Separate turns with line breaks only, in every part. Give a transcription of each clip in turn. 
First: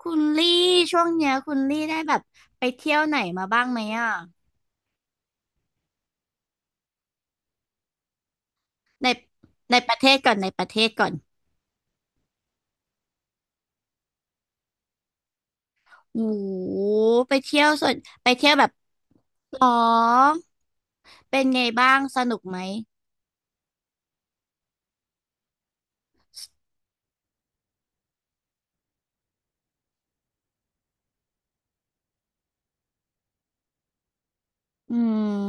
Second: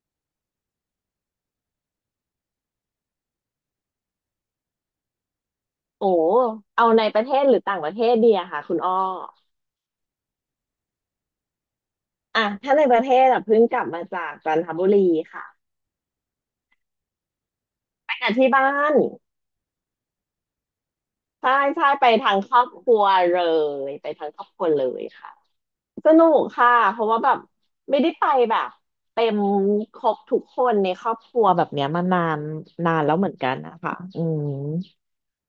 คุณลี่ช่วงเนี้ยคุณลี่ได้แบบไปเที่ยวไหนมาบ้างไหมอ่ะ
โอ้เอาในประเทศหรือต่างประเทศดีอะค่ะคุณอ้อ
ในในประเทศก่อนในประเทศก่อน
อ่ะถ้าในประเทศอะเพิ่งกลับมาจากจันทบุรีค่ะ
โอ้โหไปเที่ยวส่วน
ไป
ไป
กับ
เที่
ที่
ยวแบ
บ้า
บ
น
หรอเป็น
ใช่
ไง
ใช่
บ้าง
ไป
ส
ทา
นุ
ง
ก
ค
ไหม
รอบครัวเลยไปทางครอบครัวเลยค่ะสนุกค่ะเพราะว่าแบบไม่ได้ไปแบบเต็มครบทุกคนในครอบครัวแบบเนี้ยมานานนานแล้วเหมือนกันนะคะอืม
อื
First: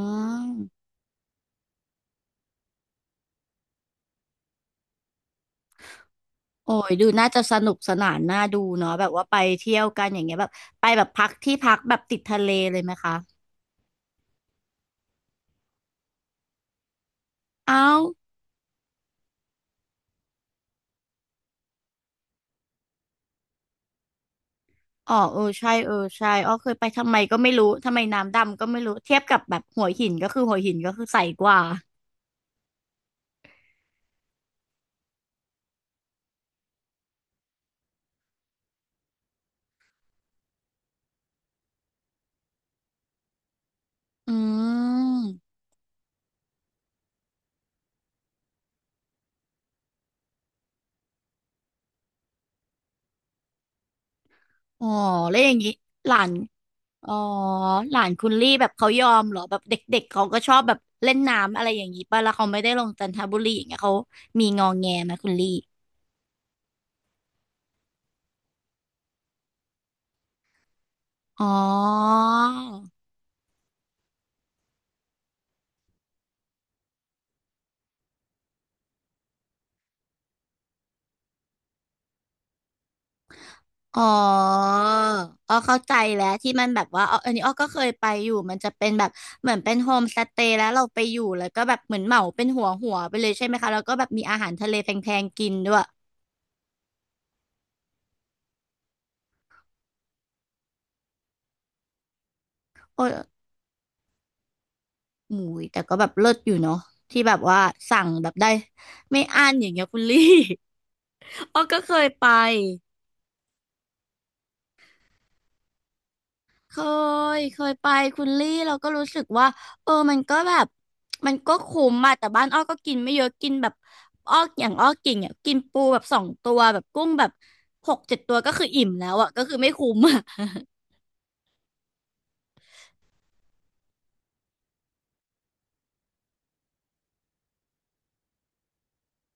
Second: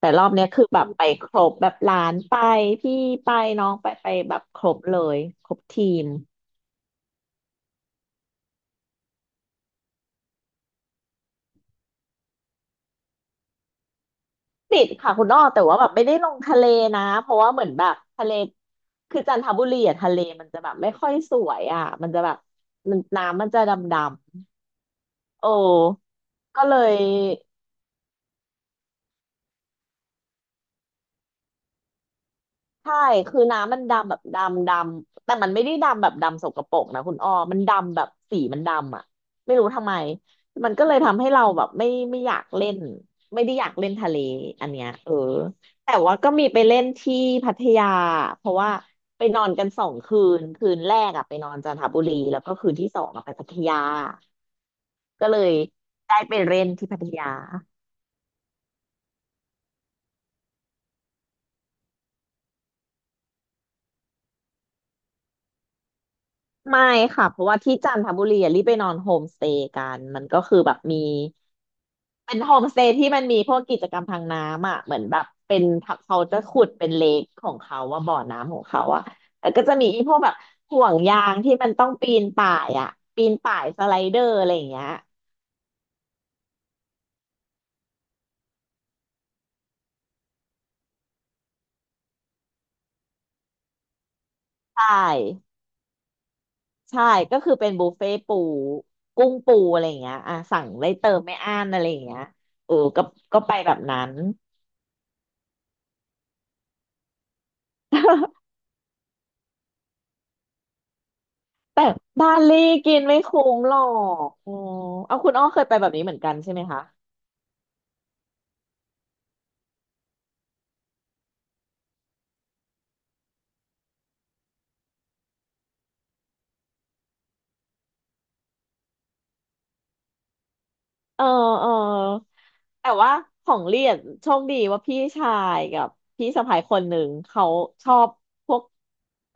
แต่รอบเนี้ยคือแบบไปครบแบบหลานไปพี่ไปน้องไปไปแบบครบเลยครบทีม
โอ้ยดูน่าจะสนุกสนานน่าดูเนาะแบบว่าไปเที่ยวกันอย่างเงี้ยแบบไปแบบพักที่พักแบบติดทะเลเลยไหมคะ
ติดค่ะคุณอ้อแต่ว่าแบบไม่ได้ลงทะเลนะเพราะว่าเหมือน
เอ้า
แบบทะเลคือจันทบุรีอะทะเลมันจะแบบไม่ค่อยสวยอ่ะมันจะแบบมันน้ำมันจะดำ
อ๋อเอ
ๆ
อ
โอ้
ใช่เออใช่อ๋อ
ก็
เคย
เล
ไป
ย
ทำไมก็ไม่รู้ทำไมน้ำดำก็ไม่รู้เทียบกับแบบหัวหินก็คือหัวหินก็คือใสกว่า
ใช่คือน้ำมันดำแบบดำดำแต่มันไม่ได้ดำแบบดำสกปรกนะคุณอ้อมันดำแบบสีมันดำอ่ะไม่รู้ทำไม มันก็เลยทำให้เราแบบไม่อยากเล่นไม่ได้อยากเล่นทะเล
อื
อันเนี้ยเออ
ม
แต่ว่าก็มีไปเล่นที่พัทยาเพราะว่าไปนอนกันสองคืนคืนแรกอ่ะไปนอนจันทบุรีแล้วก็คืนที่สองอะไปพัทยา
อ๋อ
ก็
แล้
เล
วอ
ย
ย่างนี้ห
ได้
ลาน
ไปเล่นที่พัท
อ๋อ
ยา
หลานคุณลี่แบบเขายอมเหรอแบบเด็กๆเขาก็ชอบแบบเล่นน้ำอะไรอย่างนี้ป่ะแล้วเขาไม่ได้ลงจันทบุรีอย่างเงี้ยเขามีงอแงไหมคุณลี่
ไม่ค่ะเพราะว่าที่จันทบุรีอะรีบไปนอนโฮมสเตย์กันมันก็คือแบบมี
อ๋อ
เป็นโฮมสเตย์ที่มันมีพวกกิจกรรมทางน้ำอ่ะเหมือนแบบเป็นเขาจะขุดเป็นเลคของเขาว่าบ่อน้ำของเขาอ่ะแล้วก็จะมีพวกแบบห่วงยางที่มันต้องปีนป่ายอ่ะปีนป่ายสไล
อ๋อ
เดอร์อะไรอย่างเงี้ย
อ้อเข้าใจแล้วที่มันแบบว่าอ๋ออันนี้อ้อก็เคยไปอยู่มันจะเป็นแบบเหมือนเป็นโฮมสเตย์แล้วเราไปอยู่แล้วก็แบบเหมือนเหมาเป็นหัวไปเลยใช่ไหมคะแล้วก็แบบมีอาหารทะเล
ใช
แพงๆ
่
กินด้วย
ใช่ก็คือเป็นบุฟเฟ่ปูกุ้งปูอะไรอย่างเงี้ยอ่ะสั่งได้เติมไม่อั้นอะไรอย่างเงี้ยเออก็
โอ้ย
ก็ไปแบบนั้น
หมูยแต่ก็แบบเลิศอยู่เนาะที่แบบว่าสั่งแบบได้ ไม่อั้นอย่างเงี้ยคุณลี่ อ้อก็
แต่
เคยไป
บาหลีกินไม่คุ้มหรอกอ๋อเอาคุณอ้อเคยไปแบบนี้เหมือนกันใช่ไหม
เค
คะ
เคยไปคุณลี่เราก็รู้สึกว่าเออมันก็แบบมันก็คุ้มอะแต่บ้านอ้อก็กินไม่เยอะกินแบบอ้ออย่างอ้อกินเนี่ยกินปูแบบสองตัวแบบกุ้งแบบหกเจ็ดตัวก็คืออิ่มแล้วอะก็คือไม่คุ้มอะ
เออเออแต่ว่าของเรียนโชคดีว่าพี่ชายกับพี่สะใภ้คนหนึ่งเขาชอบพวก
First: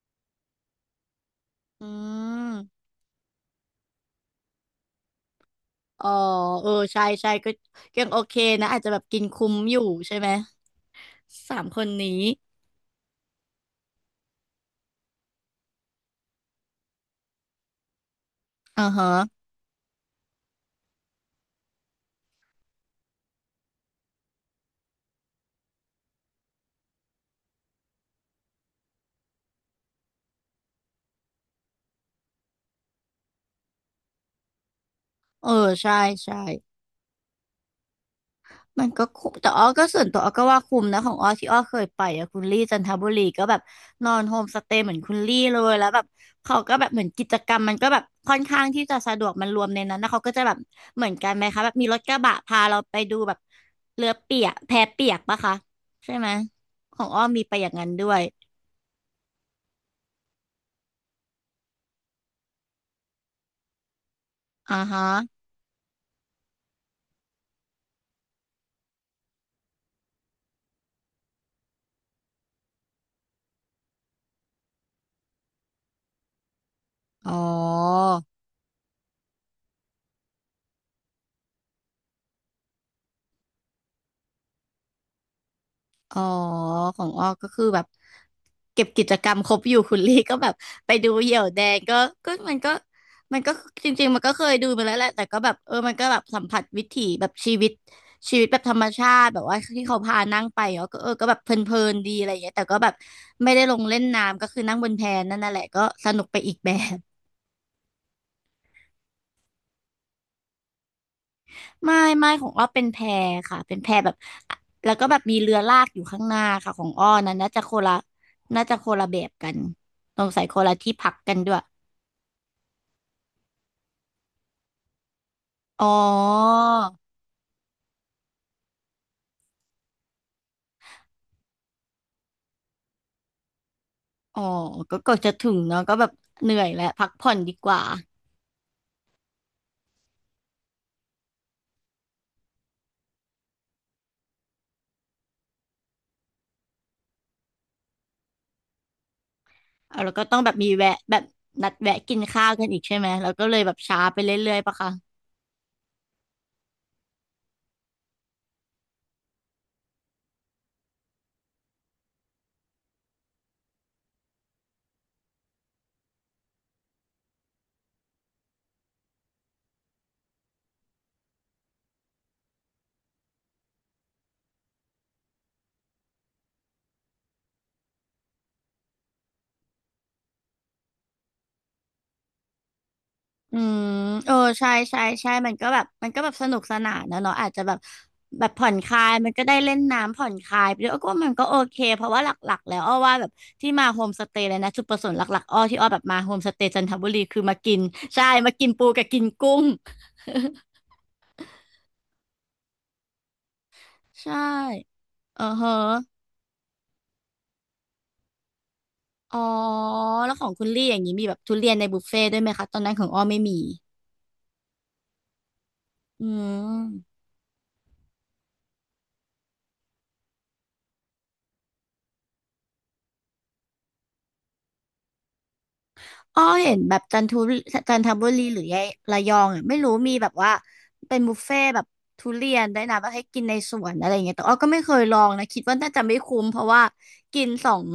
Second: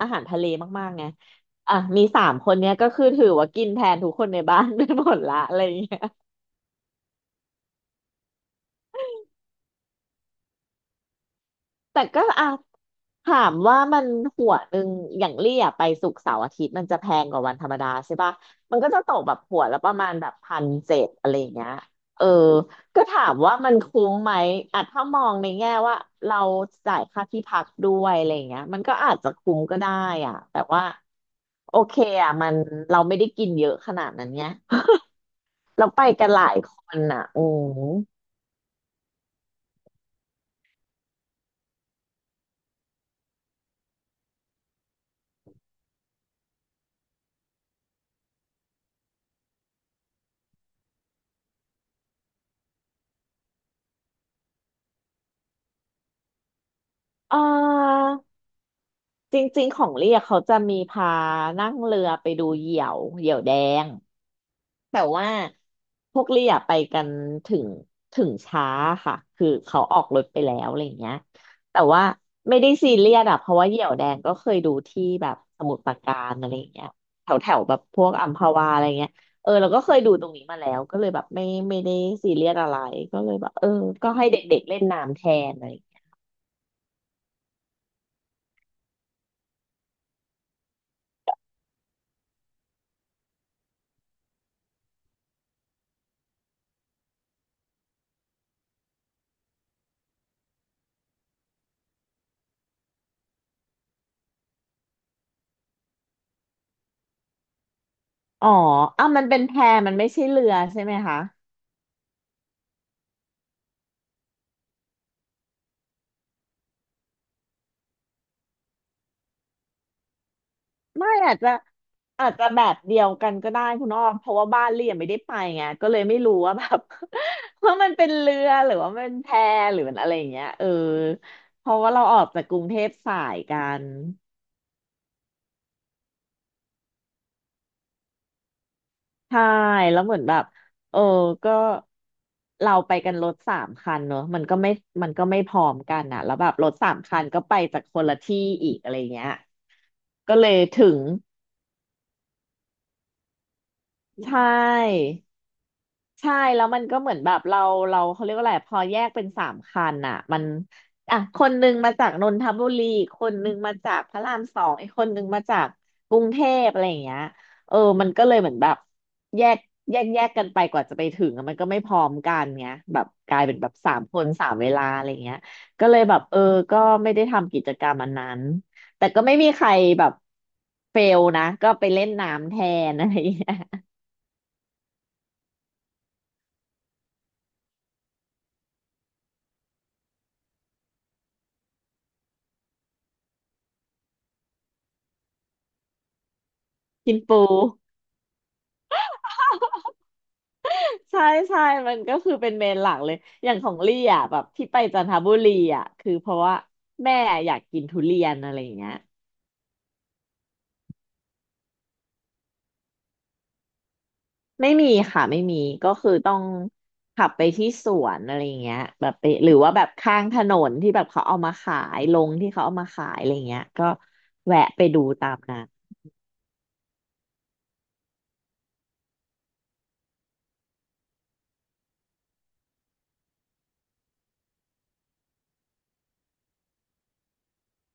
อาหารทะเลมากๆไงอ่ะ
อื
มีสามคนเนี้ย
ม
ก็คือถือว่ากินแทนทุกคนในบ้าน ไปหมดละอะไรอย่างเงี้ย
อ๋อเออใช่ใช่ก็ยังโอเคนะอาจจะแบบกินคุ้มอยู่ใช่ไหมสามคน
แต่
นี้
ก็อ่ะถามว่ามันหัวหนึ่งอย่างเลี่ยไปศุกร์เสาร์อาทิตย์มันจะแพงกว่าวันธรรมดาใช่ปะมัน
อ่า
ก็จะ
ฮะ
ตกแบบหัวละประมาณแบบพันเจ็ดอะไรอย่างเงี้ยเออก็ถามว่ามันคุ้มไหมอ่ะถ้ามองในแง่ว่าเราจ่ายค่าที่พักด้วยอะไรอย่างเงี้ยมันก็อาจจะคุ้มก็ได้อ่ะแต่ว่าโอเคอ่ะมันเราไม่ได้กินเยอะขนาดนั้นไง
เออ
เรา
ใช่
ไปกัน
ใช่
หลายคนอ่ะอืม
มันก็คุ้มแต่อ้อก็ส่วนตัวอ้อก็ว่าคุ้มนะของอ้อที่อ้อเคยไปอะคุณลี่จันทบุรีก็แบบนอนโฮมสเตย์เหมือนคุณลี่เลยแล้วแบบเขาก็แบบเหมือนกิจกรรมมันก็แบบค่อนข้างที่จะสะดวกมันรวมในนั้นนะเขาก็จะแบบเหมือนกันไหมคะแบบมีรถกระบะพาเราไปดูแบบเรือเปียกแพเปียกปะคะใช่ไหมของอ้อ
เอ
มีไปอย่างนั้นด้วย
อ จริงๆ ของเรียกเขาจะมีพานั่งเรือไปดูเหยี่ยวเหยี่ยวแดง
อ่า
แต่
ฮะ
ว่าพวกเรียไปกันถึงถึงช้าค่ะคือเขาออกรถไปแล้วอะไรอย่างเงี้ยแต่ว่าไม่ได้ซีเรียสอะเพราะว่าเหยี่ยวแดงก็เคยดูที่แบบสมุทรปราการอะไรอย่างเงี้ยแถ
อ๋อ
วแถวแบบพวกอัมพวาอะไรเงี้ยเออเราก็เคยดูตรงนี้มาแล้วก็เลยแบบไม่ได้ซีเรียสอะไรก็เลยแบบเออก็ให้เด็กๆเล่นน้ำแทนอะไรอย่างเงี้ย
อ๋อของอ้อก็คือแบบเก็บกิจกรรมครบอยู่คุณลี่ก็แบบไปดูเหยี่ยวแดงก็ก็มันก็มันก็จริงๆมันก็เคยดูมาแล้วแหละแต่ก็แบบเออมันก็แบบสัมผัสวิถีแบบชีวิตแบบธรรมชาติแบบว่าที่เขาพานั่งไปเนาะก็เออก็แบบเพลินๆดีอะไรอย่างเงี้ยแต่ก็แบบไม่ได้ลงเล่นน้ำก็คือนั่งบนแพนั่นน่ะแหละก็สนุกไปอีกแบบ
อ๋ออ่ะมันเป็นแพมันไม่ใช่เรือใช่ไหมคะ
ไม่ของอ้อเป็นแพค่ะเป็นแพแบบแล้วก็แบบมีเรือลากอยู่ข้างหน้าค่ะของอ้อนะน่าจะคนละน่าจะคนละแบบกันสงสัยคนละที่พั
ไม่
กกั
อา
น
จจะ
ด้วย
อาจจะแบบเดียวกันก็ได้คุณอ้อมเพราะว่าบ้านเรียนไม่ได้ไปไง
อ๋อ
ก็เลยไม่รู้ว่าแบบ ว่ามันเป็นเรือหรือว่ามันแพหรือมันอะไรอย่างเงี้ยเออเพราะว่าเราออกจากกรุงเทพสายกัน
อ๋อก็จะถึงเนาะก็แบบเหนื่อยแล้วพักผ่อนดีกว่า
ใช่แล้วเหมือนแบบเออก็เราไปกันรถสามคันเนอะมันก็ไม่พร้อมกันอ่ะแล้วแบบรถสามคันก็ไปจากคนละที่อีกอะไรเงี้ย
เอาแล้วก็
ก็
ต้อง
เล
แบบ
ย
มีแวะ
ถึง
แบบนัดแวะกินข้าวกันอีกใช่ไหมแล้วก็เลยแบบช้าไปเร
ใช่
ื่อยๆปะคะ
ใช่แล้วมันก็เหมือนแบบเราเขาเรียกว่าอะไรพอแยกเป็นสามคันอ่ะมันอ่ะคนหนึ่งมาจากนนทบุรีอีกคนหนึ่งมาจากพระรามสองอีกคนหนึ่งมาจากกรุงเทพอะไรอย่างเงี้ยเออมันก็เลยเหมือนแบบแยกแยกกันไปกว่าจะไปถึงอะมันก็ไม่พร้อมกันเงี้ยแบบกลายเป็นแบบสามคนสามเวลาอะไรเงี้ยก็เลยแบบเออก็ไม่ได้ทำกิจกรรมอันนั้นแต่ก็ไม่มีใครแบบเฟลนะก็ไปเล่นน้ำแทนอะไรอย่างเงี้ย
อืม เออใช่มันก็แบบมันก็แบบสนุกสนานนะเนาะอาจจะแบบแบบผ่อนคลายมันก็ได้เล่นน้ำผ่อนคลายไปด้วยอ้อก็ว่ามันก็โอเคเพราะว่าหลักๆแล้วอ้อว่าแบบที่มาโฮมสเตย์เลยนะจุดประสงค์หลักๆอ้อที่อ้อแบบมาโฮมสเตย์จันทบุ
กิ
รี
น
คื
ปู
อมากินใช่มากินปูกับกินกุ้ง
ใช่ใช่มันก็คือเป็นเมนหลักเลย อย่างของลี่อ่ะ
ใช่
แบบที่ไปจันทบุ
เออ
รี
เฮอ
อ่ะคือเพราะว่าแม่อยากกินทุเรียนอะไรอย่างเงี้ย
อ๋อแล้วของคุณลี่อย่างนี้มีแบบทุเรียนในบุฟเฟ่ต์ด้วยไหมคะตอนนั้นของอ้อไม่มี
ไม่มีค่ะไม่มีก็คือ
อื
ต้อง
ม
ขับไปที่สวนอะไรอย่างเงี้ยแบบไปหรือว่าแบบข้างถนนที่แบบเขาเอามาขายลงที่เขาเอามาขายอะไรอย่างเงี้ยก็แวะไปดูตามนั้น
อ้อเห็นแบบจันทุจันทบุรีหรือยะระยองอะไม่รู้มีแบบว่าเป็นบุฟเฟ่ต์แบบทุเรียนได้วยนะแบบให้กินในสวนอะไรอย่างเงี้ยแต่อ้อก็ไม่เคยลองนะคิดว่าน่าจะไม่คุ้มเพราะว่ากินสอง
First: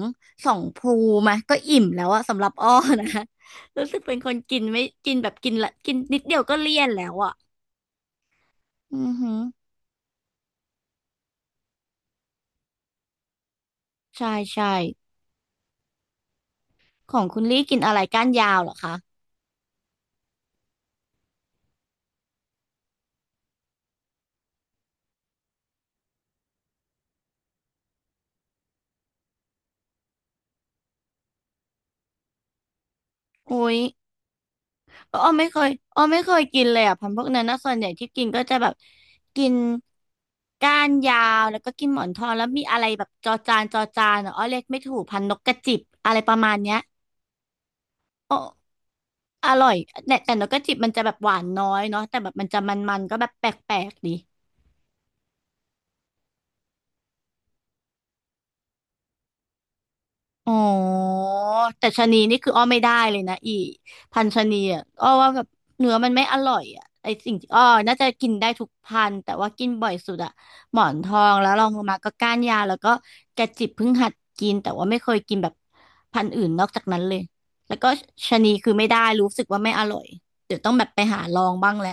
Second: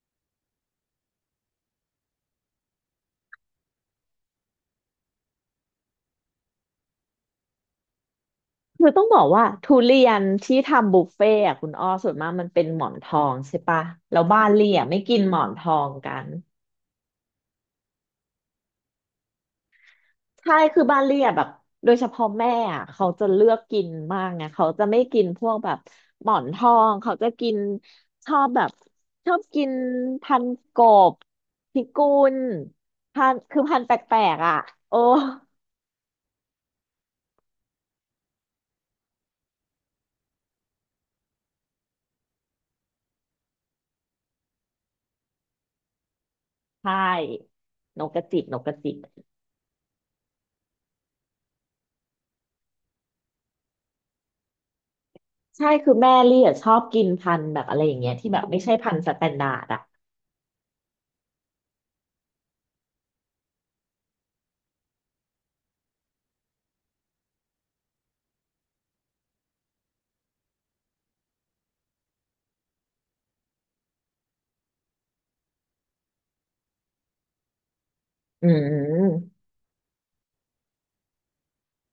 ภูมาก็อิ่มแล้วอะสำหรับอ้อนะ รู้สึกเป็นคนกินไม่กินแบบกินละกินนิดเดียวก็เลี่ยนแล้วอะ
คือต้
อื
อง
อ
บอก
หือ
ว่าทุเรียนที่ทำบุฟเฟ่อะคุณอ้อส่วนมากมันเป็นหมอนทองใช่ปะแล้ว
ใช่
บ้าน
ใช่
เลี่ยไม่กินหมอนทองกัน
ของคุณลี่กินอะไรก้านยาวเหรอคะ
ใช่คือบ้านเรียบแบบโดยเฉพาะแม่อะเขาจะเลือกกินมากไงเขาจะไม่กินพวกแบบหมอนทองเขาจะกินชอบแบบชอบกินพันกบพิกุลพันคือ
โอ้ย
พันแปลกๆอ่ะโอ้
อ้อไม่เคยอ้อไม่เคยกินเลยอ่ะพันธุ์พวกนั้นนะส่วนใหญ่ที่กินก็จะแบบกินก้านยาวแล้วก็กินหมอนทองแล้วมีอะไรแบบจอจานจอจานอะอ้อเรียกไม่ถูกพันธุ์นกกระจิบอะไรประมาณเนี้ย
ใช่นกกระ
อ้อ
จิบนกกระจิบ
อร่อยแต่นกกระจิบมันจะแบบหวานน้อยเนาะแต่แบบมันจะมันๆก็แบบแปลกๆดี
ใช่คือแม่เรียชอบกินพันธุ์แบบอะไรอย่างเงี้ยที่แบบไม่ใช่พันธุ์สแตนดาร์ดอ่ะ
อ๋อแต่ชะนีนี่คืออ้อไม่ได้เลยนะอีพันธุ์ชะนีอ่ะอ้อว่าแบบเนื้อมันไม่อร่อยอ่ะไอสิ่งที่อ้อน่าจะกินได้ทุกพันธุ์แต่ว่ากินบ่อยสุดอ่ะหมอนทองแล้วลองลงมาก็ก้านยาวแล้วก็กระจิบเพิ่งหัดกินแต่ว่าไม่เคยกินแบบพันธุ์อื่นนอกจากนั้นเลยแล้วก็ชะ
อื
นีคือไม่ได้รู้สึ
ม
กว่าไม่อร่อยเดี๋ยวต้องแบบไปหาลองบ้างแหละ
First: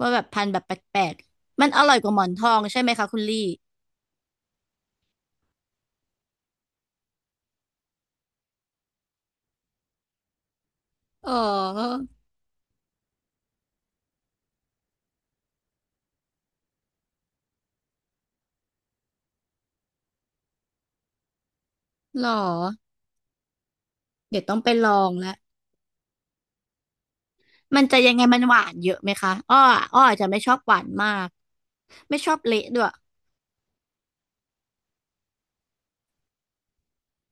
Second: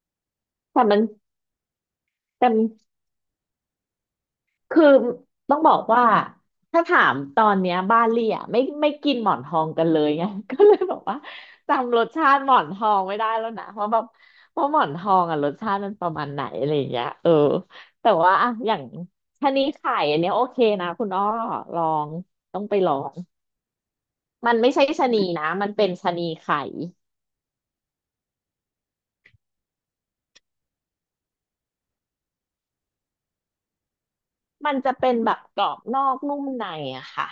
ว่าแบบพันธุ์แบบแป
แต่มัน
ลกๆมันอร่อยกว่าหมอนท
แต่
องใช่ไหมคะคุณลี่
คือต้องบอกว่าถ้าถามตอนเนี้ยบ้านเลี่ยไม่กินหมอนทองกันเลยไง ก็เลยบอกว่า
อ๋
จำร
อ
สชาติหมอนทองไม่ได้แล้วนะเพราะแบบเพราะหมอนทองอ่ะรสชาติมันประมาณไหนอะไรอย่างเงี้ยแต่ว่าอะอย่างชะนีไข่อันเนี้ยโอเคนะคุณอ้อลอง
เหรอ
ต้องไปลอง
เดี๋ยว
มั
ต้อ
น
งไป
ไม่ใช่
ลอ
ชะ
ง
นี
แล้ว
นะมันเป็นชะนีไข่
มันจะยังไงมันหวานเยอะไหมคะอ้ออ้ออาจจะไม่ชอบหวานมากไม่ชอบเละด้วย
มันจะเป็นแบบกรอบนอกนุ่มในอะค่ะ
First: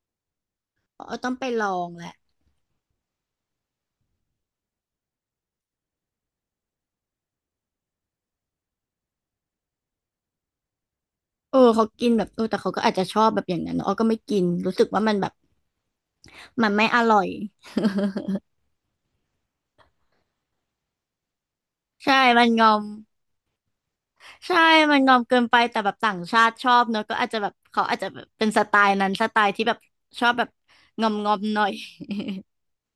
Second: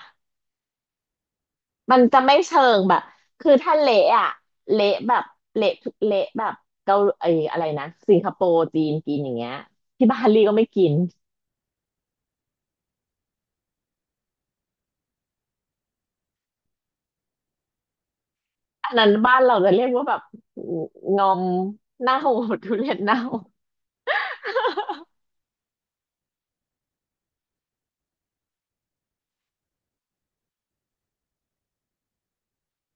อ้อต้องไปลอง
มัน
แหละ
จะไม่เชิงแบบคือถ้าเละอะเละแบบเละทุกเละแบบเกาไอ้อะไรนะสิงคโปร์จีนกินอย่างเงี้ยที่บาหลีก็ไม่กิน
เออเขากินแบบเออแต่เขาก็อาจจะชอบแบบอย่างนั้นเนอะอ้อก็ไม่กินรู้สึกว่ามันแบบมันไม่อร่อย
อันนั้นบ้านเราจะเรียกว่าแบบงอม
ใช่
เน่าโห
มัน
ด
งอ
ทุ
ม
เรียนเน่า
ใช่มันงอมเกินไปแต่แบบต่างชาติชอบเนอะก็อาจจะแบบเขาอาจจะแบบเป็นสไตล์นั้นสไตล์ที่แบบชอบแบบงอมงอมหน่อย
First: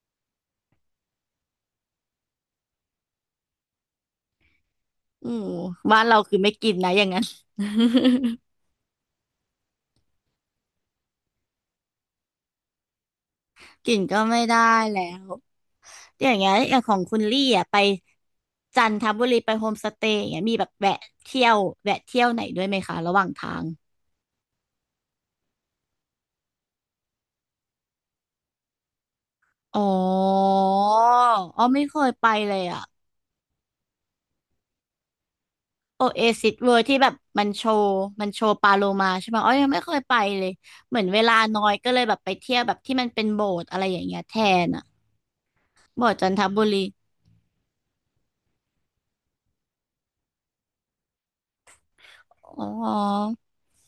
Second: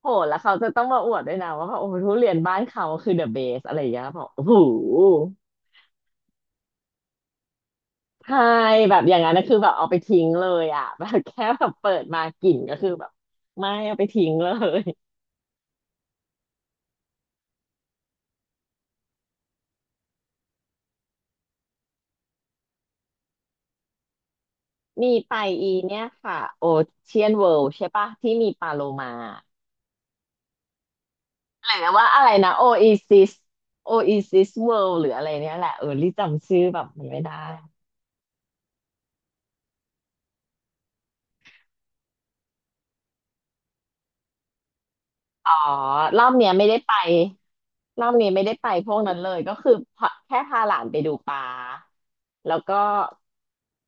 โหดแล้วเขาจะต้องมาอวดด้วยนะว่าแบบโอ้โหทุเรียนบ้านเขาคือเดอะเบสอะไรอย่างเงี้ยบอกโอ้โห
อือบ้านเราคือไม่กินนะอย่างนั้น
ใช่แบบอย่างนั้นนะคือแบบเอาไปทิ้งเลยอ่ะ แบบแค่แบบเปิดมากลิ่นก็คือแบบไม่
กิ
เอา
น
ไป
ก็
ทิ้ง
ไม่
เล
ได้
ย
แล้ว อย่างเงี้ยอย่างของคุณลี่อ่ะไปจันทบุรีไปโฮมสเตย์อย่างเงี้ยมีแบบแวะเที่ยวแวะเที่ยวไหนด้วยไหมคะระหว่างทาง
มีไปอีเนี่ยค่ะโอเชียนเวิลด์ใช่ปะที่มีปลาโลมา
อ๋ออ๋อไม่
หรือ
เค
ว่า
ย
อะ
ไป
ไรนะ
เลย
โอ
อ่ะ
เอซิสโอเอซิสเวิลด์หรืออะไรเนี่ยแหละ
โอ
รี
เอ
จำ
ซิส
ชื่อ
เวิ
แบ
ร์
บ
ที่
มั
แบ
น
บ
ไม่ได้
มันโชว์มันโชว์ปลาโลมาใช่ไหมอ๋อยังไม่เคยไปเลยเหมือนเวลาน้อยก็เลยแบบไปเที่ยวแบบที่มันเป็นโบสถ์อะไรอย่างเงี้ยแทนอ่ะ
อ๋อ
โบสถ์
รอ
จัน
บ
ท
เนี้ย
บุ
ไม่ได้
รี
ไปรอบนี้ไม่ได้ไปพวกนั้นเลยก็คือพาแค่พาหลานไปดูปลาแล้ว
อ๋
ก็
อ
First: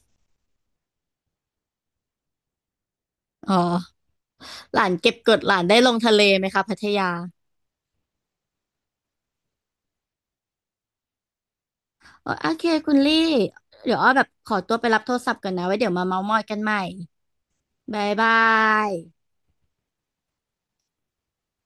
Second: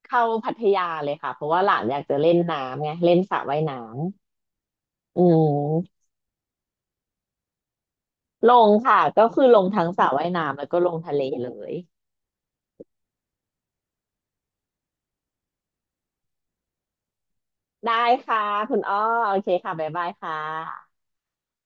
เข้าพัทยาเลยค่ะเพราะว่าหลานอยากจะเล่นน้ำไงเล่นสระ
อ๋อ
ว่ายน้
หลานเก็บ
ำอื
กดหลานได้ลง
ม
ทะเลไหมคะพัทยา
ลงค่ะก็คือลงทั้งสระว่ายน้ำแล้วก็ลงทะเลเลย
โออโอเคคุณลี่ เดี๋ยวอ้อแบบขอตัวไปรับโทรศัพท์ก่อนนะไว้เดี๋ยวมาเม้าท์มอยกันใหม่
ได้
บ๊ายบา
ค่ะคุณ
ย
อ้อโอเคค่ะบ๊ายบายค่ะ